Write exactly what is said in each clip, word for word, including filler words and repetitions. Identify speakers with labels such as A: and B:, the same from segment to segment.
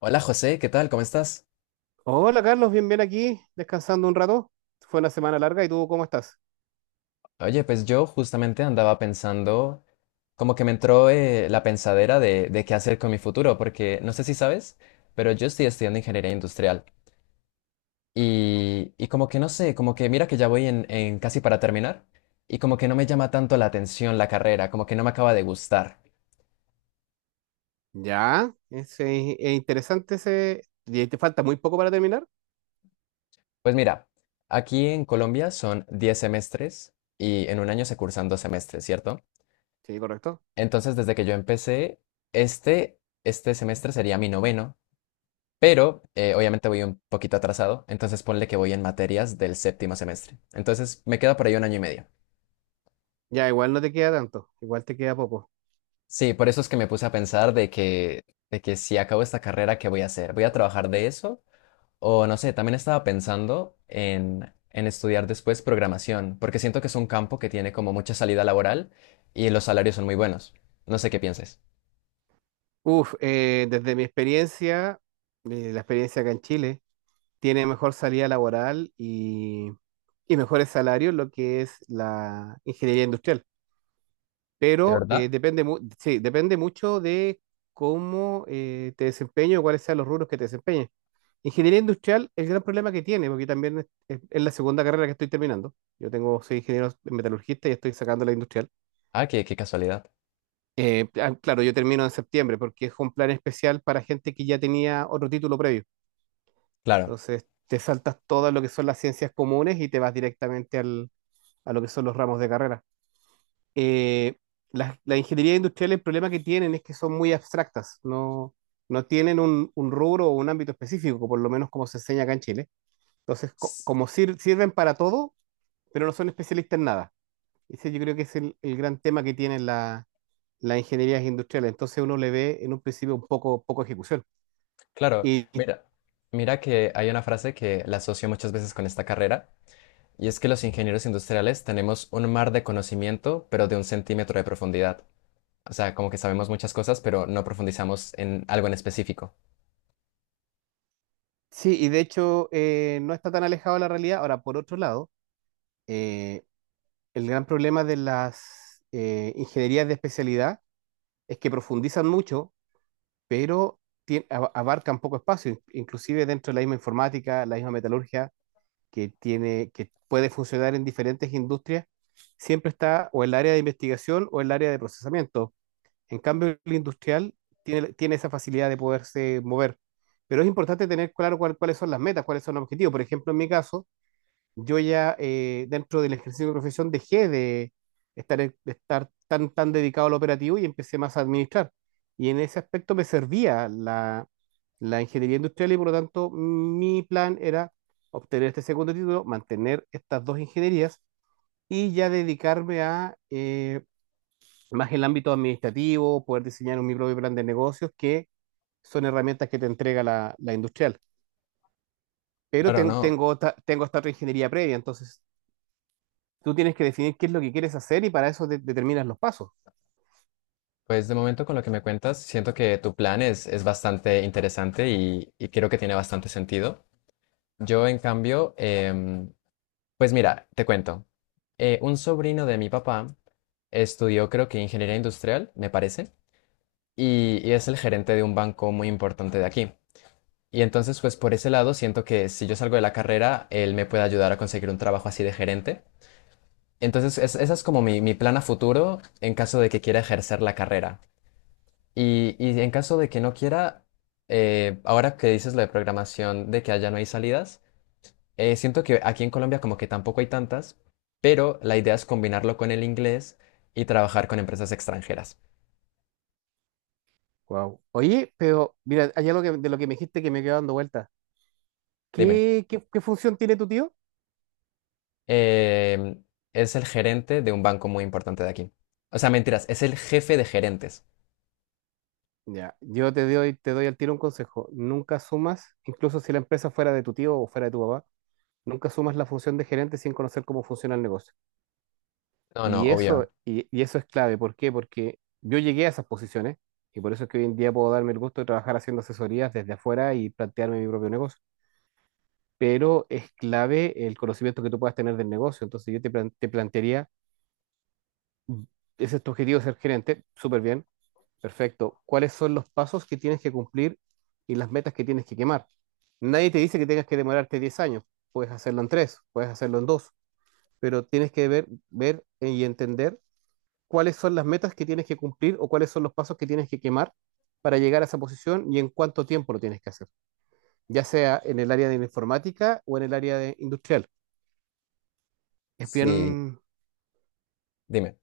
A: Hola José, ¿qué tal? ¿Cómo estás?
B: Hola Carlos, bien, bien aquí, descansando un rato. Fue una semana larga y tú, ¿cómo estás?
A: Oye, pues yo justamente andaba pensando, como que me entró eh, la pensadera de, de qué hacer con mi futuro, porque no sé si sabes, pero yo estoy estudiando ingeniería industrial y, y como que no sé, como que mira que ya voy en, en casi para terminar y como que no me llama tanto la atención la carrera, como que no me acaba de gustar.
B: Ya, es, eh, es interesante ese ¿Y te falta muy poco para terminar?
A: Pues mira, aquí en Colombia son diez semestres y en un año se cursan dos semestres, ¿cierto?
B: Sí, correcto.
A: Entonces, desde que yo empecé, este, este semestre sería mi noveno. Pero eh, obviamente voy un poquito atrasado, entonces ponle que voy en materias del séptimo semestre. Entonces me queda por ahí un año y medio.
B: Ya, igual no te queda tanto, igual te queda poco.
A: Sí, por eso es que me puse a pensar de que, de que si acabo esta carrera, ¿qué voy a hacer? ¿Voy a trabajar de eso? O no sé, también estaba pensando en, en estudiar después programación, porque siento que es un campo que tiene como mucha salida laboral y los salarios son muy buenos. No sé qué pienses.
B: Uf, eh, desde mi experiencia, eh, la experiencia acá en Chile, tiene mejor salida laboral y, y mejores salarios lo que es la ingeniería industrial.
A: ¿De
B: Pero eh,
A: verdad?
B: depende, mu- sí, depende mucho de cómo eh, te desempeño y cuáles sean los rubros que te desempeñes. Ingeniería industrial, el gran problema que tiene, porque también es, es- es la segunda carrera que estoy terminando. Yo tengo, soy ingeniero metalurgista y estoy sacando la industrial.
A: Ah, qué, qué casualidad.
B: Eh, ah, claro, yo termino en septiembre porque es un plan especial para gente que ya tenía otro título previo.
A: Claro.
B: Entonces, te saltas todo lo que son las ciencias comunes y te vas directamente al, a lo que son los ramos de carrera. eh, las, las ingenierías industriales, el problema que tienen es que son muy abstractas, no, no tienen un, un rubro o un ámbito específico, por lo menos como se enseña acá en Chile. Entonces, co- como sir- sirven para todo, pero no son especialistas en nada. Ese yo creo que es el, el gran tema que tienen la- las ingenierías industriales. Entonces uno le ve en un principio un poco, poco ejecución.
A: Claro,
B: Y, y
A: mira, mira que hay una frase que la asocio muchas veces con esta carrera, y es que los ingenieros industriales tenemos un mar de conocimiento, pero de un centímetro de profundidad. O sea, como que sabemos muchas cosas, pero no profundizamos en algo en específico.
B: sí, y de hecho eh, no está tan alejado de la realidad. Ahora, por otro lado, eh, el gran problema de las eh, ingenierías de especialidad es que profundizan mucho, pero tien- a- abarcan poco espacio, in- inclusive dentro de la misma informática, la misma metalurgia, que tiene, que puede funcionar en diferentes industrias, siempre está o el área de investigación o el área de procesamiento. En cambio, el industrial tiene, tiene esa facilidad de poderse mover. Pero es importante tener claro cuál- cuáles son las metas, cuáles son los objetivos. Por ejemplo, en mi caso, yo ya eh, dentro del ejercicio de profesión dejé de estar, en- de estar tan, tan dedicado al operativo y empecé más a administrar. Y en ese aspecto me servía la, la ingeniería industrial y por lo tanto mi plan era obtener este segundo título, mantener estas dos ingenierías y ya dedicarme a eh, más el ámbito administrativo, poder diseñar un mi propio plan de negocios, que son herramientas que te entrega la, la industrial. Pero
A: Claro,
B: ten-
A: no.
B: tengo, otra- tengo esta otra ingeniería previa, entonces tú tienes que definir qué es lo que quieres hacer y para eso de- determinas los pasos.
A: Pues de momento con lo que me cuentas, siento que tu plan es, es bastante interesante y, y creo que tiene bastante sentido. Yo, en cambio, em, pues mira, te cuento. Eh, un sobrino de mi papá estudió, creo que ingeniería industrial, me parece. y, y es el gerente de un banco muy importante de aquí. Y entonces, pues por ese lado, siento que si yo salgo de la carrera, él me puede ayudar a conseguir un trabajo así de gerente. Entonces, es- esa es como mi, mi plan a futuro en caso de que quiera ejercer la carrera. Y, y en caso de que no quiera, eh, ahora que dices lo de programación, de que allá no hay salidas, eh, siento que aquí en Colombia como que tampoco hay tantas, pero la idea es combinarlo con el inglés y trabajar con empresas extranjeras.
B: Wow. Oye, pero mira, hay algo que- de lo que me dijiste que me quedó dando vuelta.
A: Dime.
B: ¿Qué, qué, qué función tiene tu tío?
A: eh, es el gerente de un banco muy importante de aquí. O sea, mentiras, es el jefe de gerentes.
B: Ya, yo te doy, te doy al tiro un consejo. Nunca sumas, incluso si la empresa fuera de tu tío o fuera de tu papá, nunca sumas la función de gerente sin conocer cómo funciona el negocio.
A: No, no,
B: Y
A: obvio.
B: eso, y, y eso es clave. ¿Por qué? Porque yo llegué a esas posiciones y por eso es que hoy en día puedo darme el gusto de trabajar haciendo asesorías desde afuera y plantearme mi propio negocio. Pero es clave el conocimiento que tú puedas tener del negocio. Entonces yo te, plan- te plantearía, mm, ese es tu objetivo, ser gerente, súper bien, perfecto. ¿Cuáles son los pasos que tienes que cumplir y las metas que tienes que quemar? Nadie te dice que tengas que demorarte diez años, puedes hacerlo en tres, puedes hacerlo en dos, pero tienes que ver, ver y entender cuáles son las metas que tienes que cumplir o cuáles son los pasos que tienes que quemar para llegar a esa posición y en cuánto tiempo lo tienes que hacer, ya sea en el área de la informática o en el área de industrial. Es
A: Sí,
B: bien,
A: dime.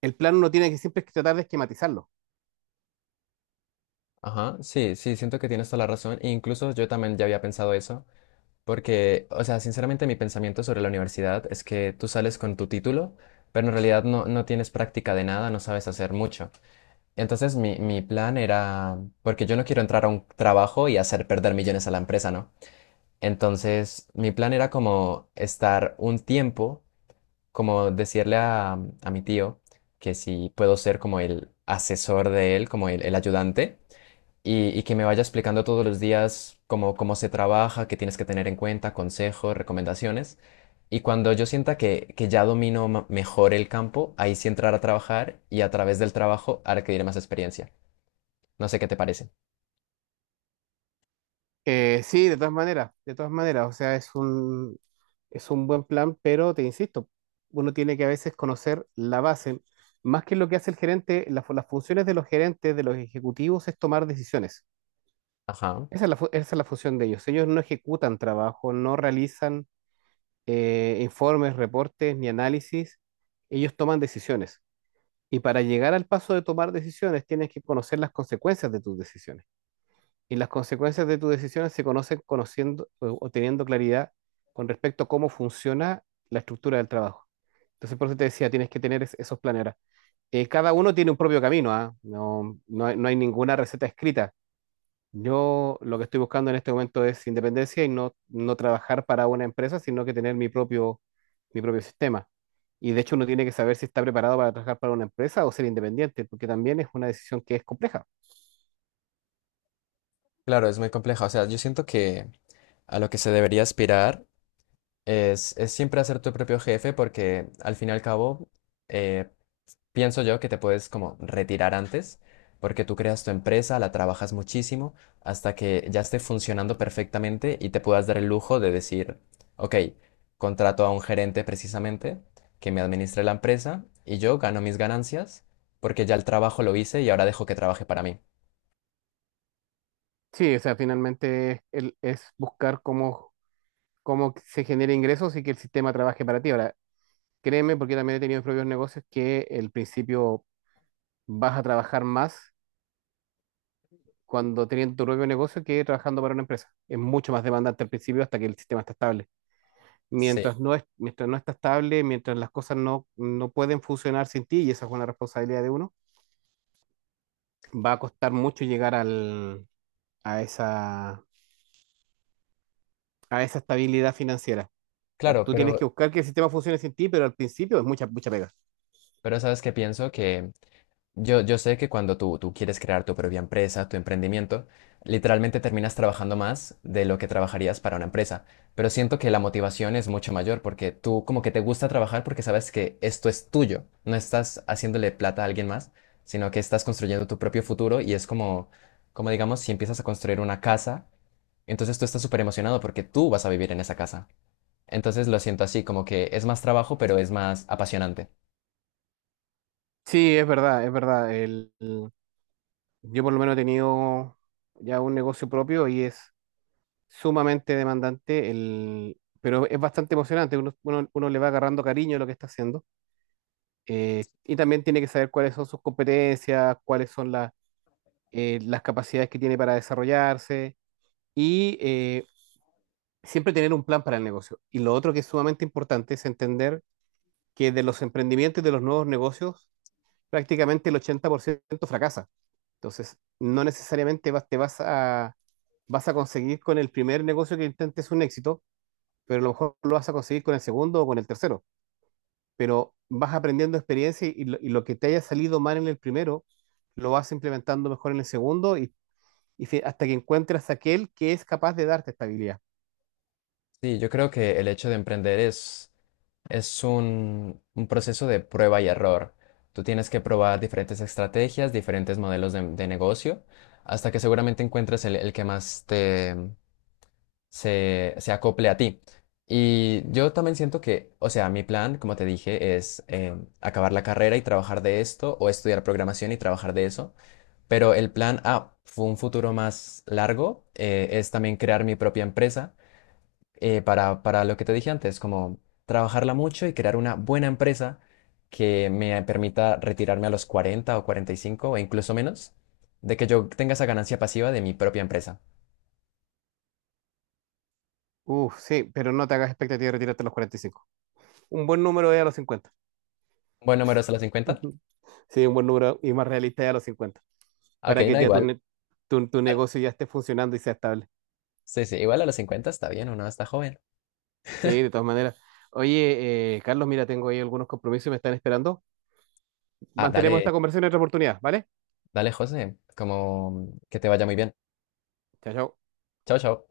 B: el plan uno tiene que siempre que tratar de esquematizarlo.
A: Ajá, sí, sí, siento que tienes toda la razón. E incluso yo también ya había pensado eso, porque, o sea, sinceramente mi pensamiento sobre la universidad es que tú sales con tu título, pero en realidad no, no tienes práctica de nada, no sabes hacer mucho. Entonces mi, mi plan era, porque yo no quiero entrar a un trabajo y hacer perder millones a la empresa, ¿no? Entonces, mi plan era como estar un tiempo, como decirle a, a mi tío que si puedo ser como el asesor de él, como el, el ayudante, y, y que me vaya explicando todos los días cómo, cómo se trabaja, qué tienes que tener en cuenta, consejos, recomendaciones. Y cuando yo sienta que, que ya domino ma- mejor el campo, ahí sí entrar a trabajar y a través del trabajo adquirir más experiencia. No sé qué te parece.
B: Eh, sí, de todas maneras, de todas maneras, o sea, es un, es un buen plan, pero te insisto, uno tiene que a veces conocer la base, más que lo que hace el gerente, la fu- las funciones de los gerentes, de los ejecutivos, es tomar decisiones.
A: Ajá.
B: Esa es la, fu- esa es la función de ellos. Ellos no ejecutan trabajo, no realizan eh, informes, reportes ni análisis, ellos toman decisiones. Y para llegar al paso de tomar decisiones, tienes que conocer las consecuencias de tus decisiones. Y las consecuencias de tus decisiones se conocen conociendo o o teniendo claridad con respecto a cómo funciona la estructura del trabajo. Entonces, por eso te decía, tienes que tener es- esos planes. Ahora, eh, cada uno tiene un propio camino, ¿ah? No, no hay, no hay ninguna receta escrita. Yo lo que estoy buscando en este momento es independencia y no, no trabajar para una empresa, sino que tener mi propio, mi propio sistema. Y de hecho uno tiene que saber si está preparado para trabajar para una empresa o ser independiente, porque también es una decisión que es compleja.
A: Claro, es muy compleja. O sea, yo siento que a lo que se debería aspirar Es, es siempre hacer tu propio jefe porque al fin y al cabo eh, pienso yo que te puedes como retirar antes porque tú creas tu empresa, la trabajas muchísimo hasta que ya esté funcionando perfectamente y te puedas dar el lujo de decir, ok, contrato a un gerente precisamente que me administre la empresa y yo gano mis ganancias porque ya el trabajo lo hice y ahora dejo que trabaje para mí.
B: Sí, o sea, finalmente el- es buscar cómo, cómo se genera ingresos y que el sistema trabaje para ti. Ahora, créeme, porque también he tenido mis propios negocios, que el principio vas a trabajar más cuando teniendo tu propio negocio que trabajando para una empresa. Es mucho más demandante al principio hasta que el sistema está estable.
A: Sí,
B: Mientras no es, mientras no está estable, mientras las cosas no, no pueden funcionar sin ti, y esa es una responsabilidad de uno, va a costar mucho llegar al, a esa, a esa estabilidad financiera. O sea,
A: claro,
B: tú tienes que
A: pero,
B: buscar que el sistema funcione sin ti, pero al principio es mucha, mucha pega.
A: pero sabes que pienso que Yo, yo sé que cuando tú, tú quieres crear tu propia empresa, tu emprendimiento, literalmente terminas trabajando más de lo que trabajarías para una empresa, pero siento que la motivación es mucho mayor porque tú como que te gusta trabajar porque sabes que esto es tuyo, no estás haciéndole plata a alguien más, sino que estás construyendo tu propio futuro y es como, como digamos, si empiezas a construir una casa, entonces tú estás súper emocionado porque tú vas a vivir en esa casa. Entonces lo siento así, como que es más trabajo, pero es más apasionante.
B: Sí, es verdad, es verdad. El, el- yo por lo menos he tenido ya un negocio propio y es sumamente demandante, el, pero es bastante emocionante. Uno, uno- uno le va agarrando cariño a lo que está haciendo, eh, y también tiene que saber cuáles son sus competencias, cuáles son la- eh, las capacidades que tiene para desarrollarse y eh, siempre tener un plan para el negocio. Y lo otro que es sumamente importante es entender que de los emprendimientos y de los nuevos negocios, prácticamente el ochenta por ciento fracasa. Entonces, no necesariamente vas, te vas a, vas a conseguir con el primer negocio que intentes un éxito, pero a lo mejor lo vas a conseguir con el segundo o con el tercero. Pero vas aprendiendo experiencia y lo, y lo que te haya salido mal en el primero, lo vas implementando mejor en el segundo y, y fi- hasta que encuentres aquel que es capaz de darte estabilidad.
A: Sí, yo creo que el hecho de emprender es... Es un, un proceso de prueba y error. Tú tienes que probar diferentes estrategias, diferentes modelos de, de negocio, hasta que seguramente encuentres el, el que más te se, se acople a ti. Y yo también siento que, o sea, mi plan, como te dije, es eh, acabar la carrera y trabajar de esto, o estudiar programación y trabajar de eso. Pero el plan A, fue un futuro más largo, eh, es también crear mi propia empresa eh, para, para lo que te dije antes, como trabajarla mucho y crear una buena empresa que me permita retirarme a los cuarenta o cuarenta y cinco o incluso menos, de que yo tenga esa ganancia pasiva de mi propia empresa.
B: Uf, sí, pero no te hagas expectativa de retirarte a los cuarenta y cinco. Un buen número es a los cincuenta.
A: ¿Buen número es a los cincuenta?
B: Sí, un buen número y más realista es a los cincuenta
A: Ok,
B: para que
A: no,
B: ya tu,
A: igual.
B: ne- tu, tu negocio ya esté funcionando y sea estable.
A: Sí, sí, igual a los cincuenta está bien, uno está joven.
B: Sí, de todas maneras. Oye, eh, Carlos, mira, tengo ahí algunos compromisos y me están esperando.
A: Ah,
B: Mantenemos
A: dale,
B: esta conversación en otra oportunidad, ¿vale?
A: dale, José, como que te vaya muy bien.
B: Chao, chao.
A: Chao, chao.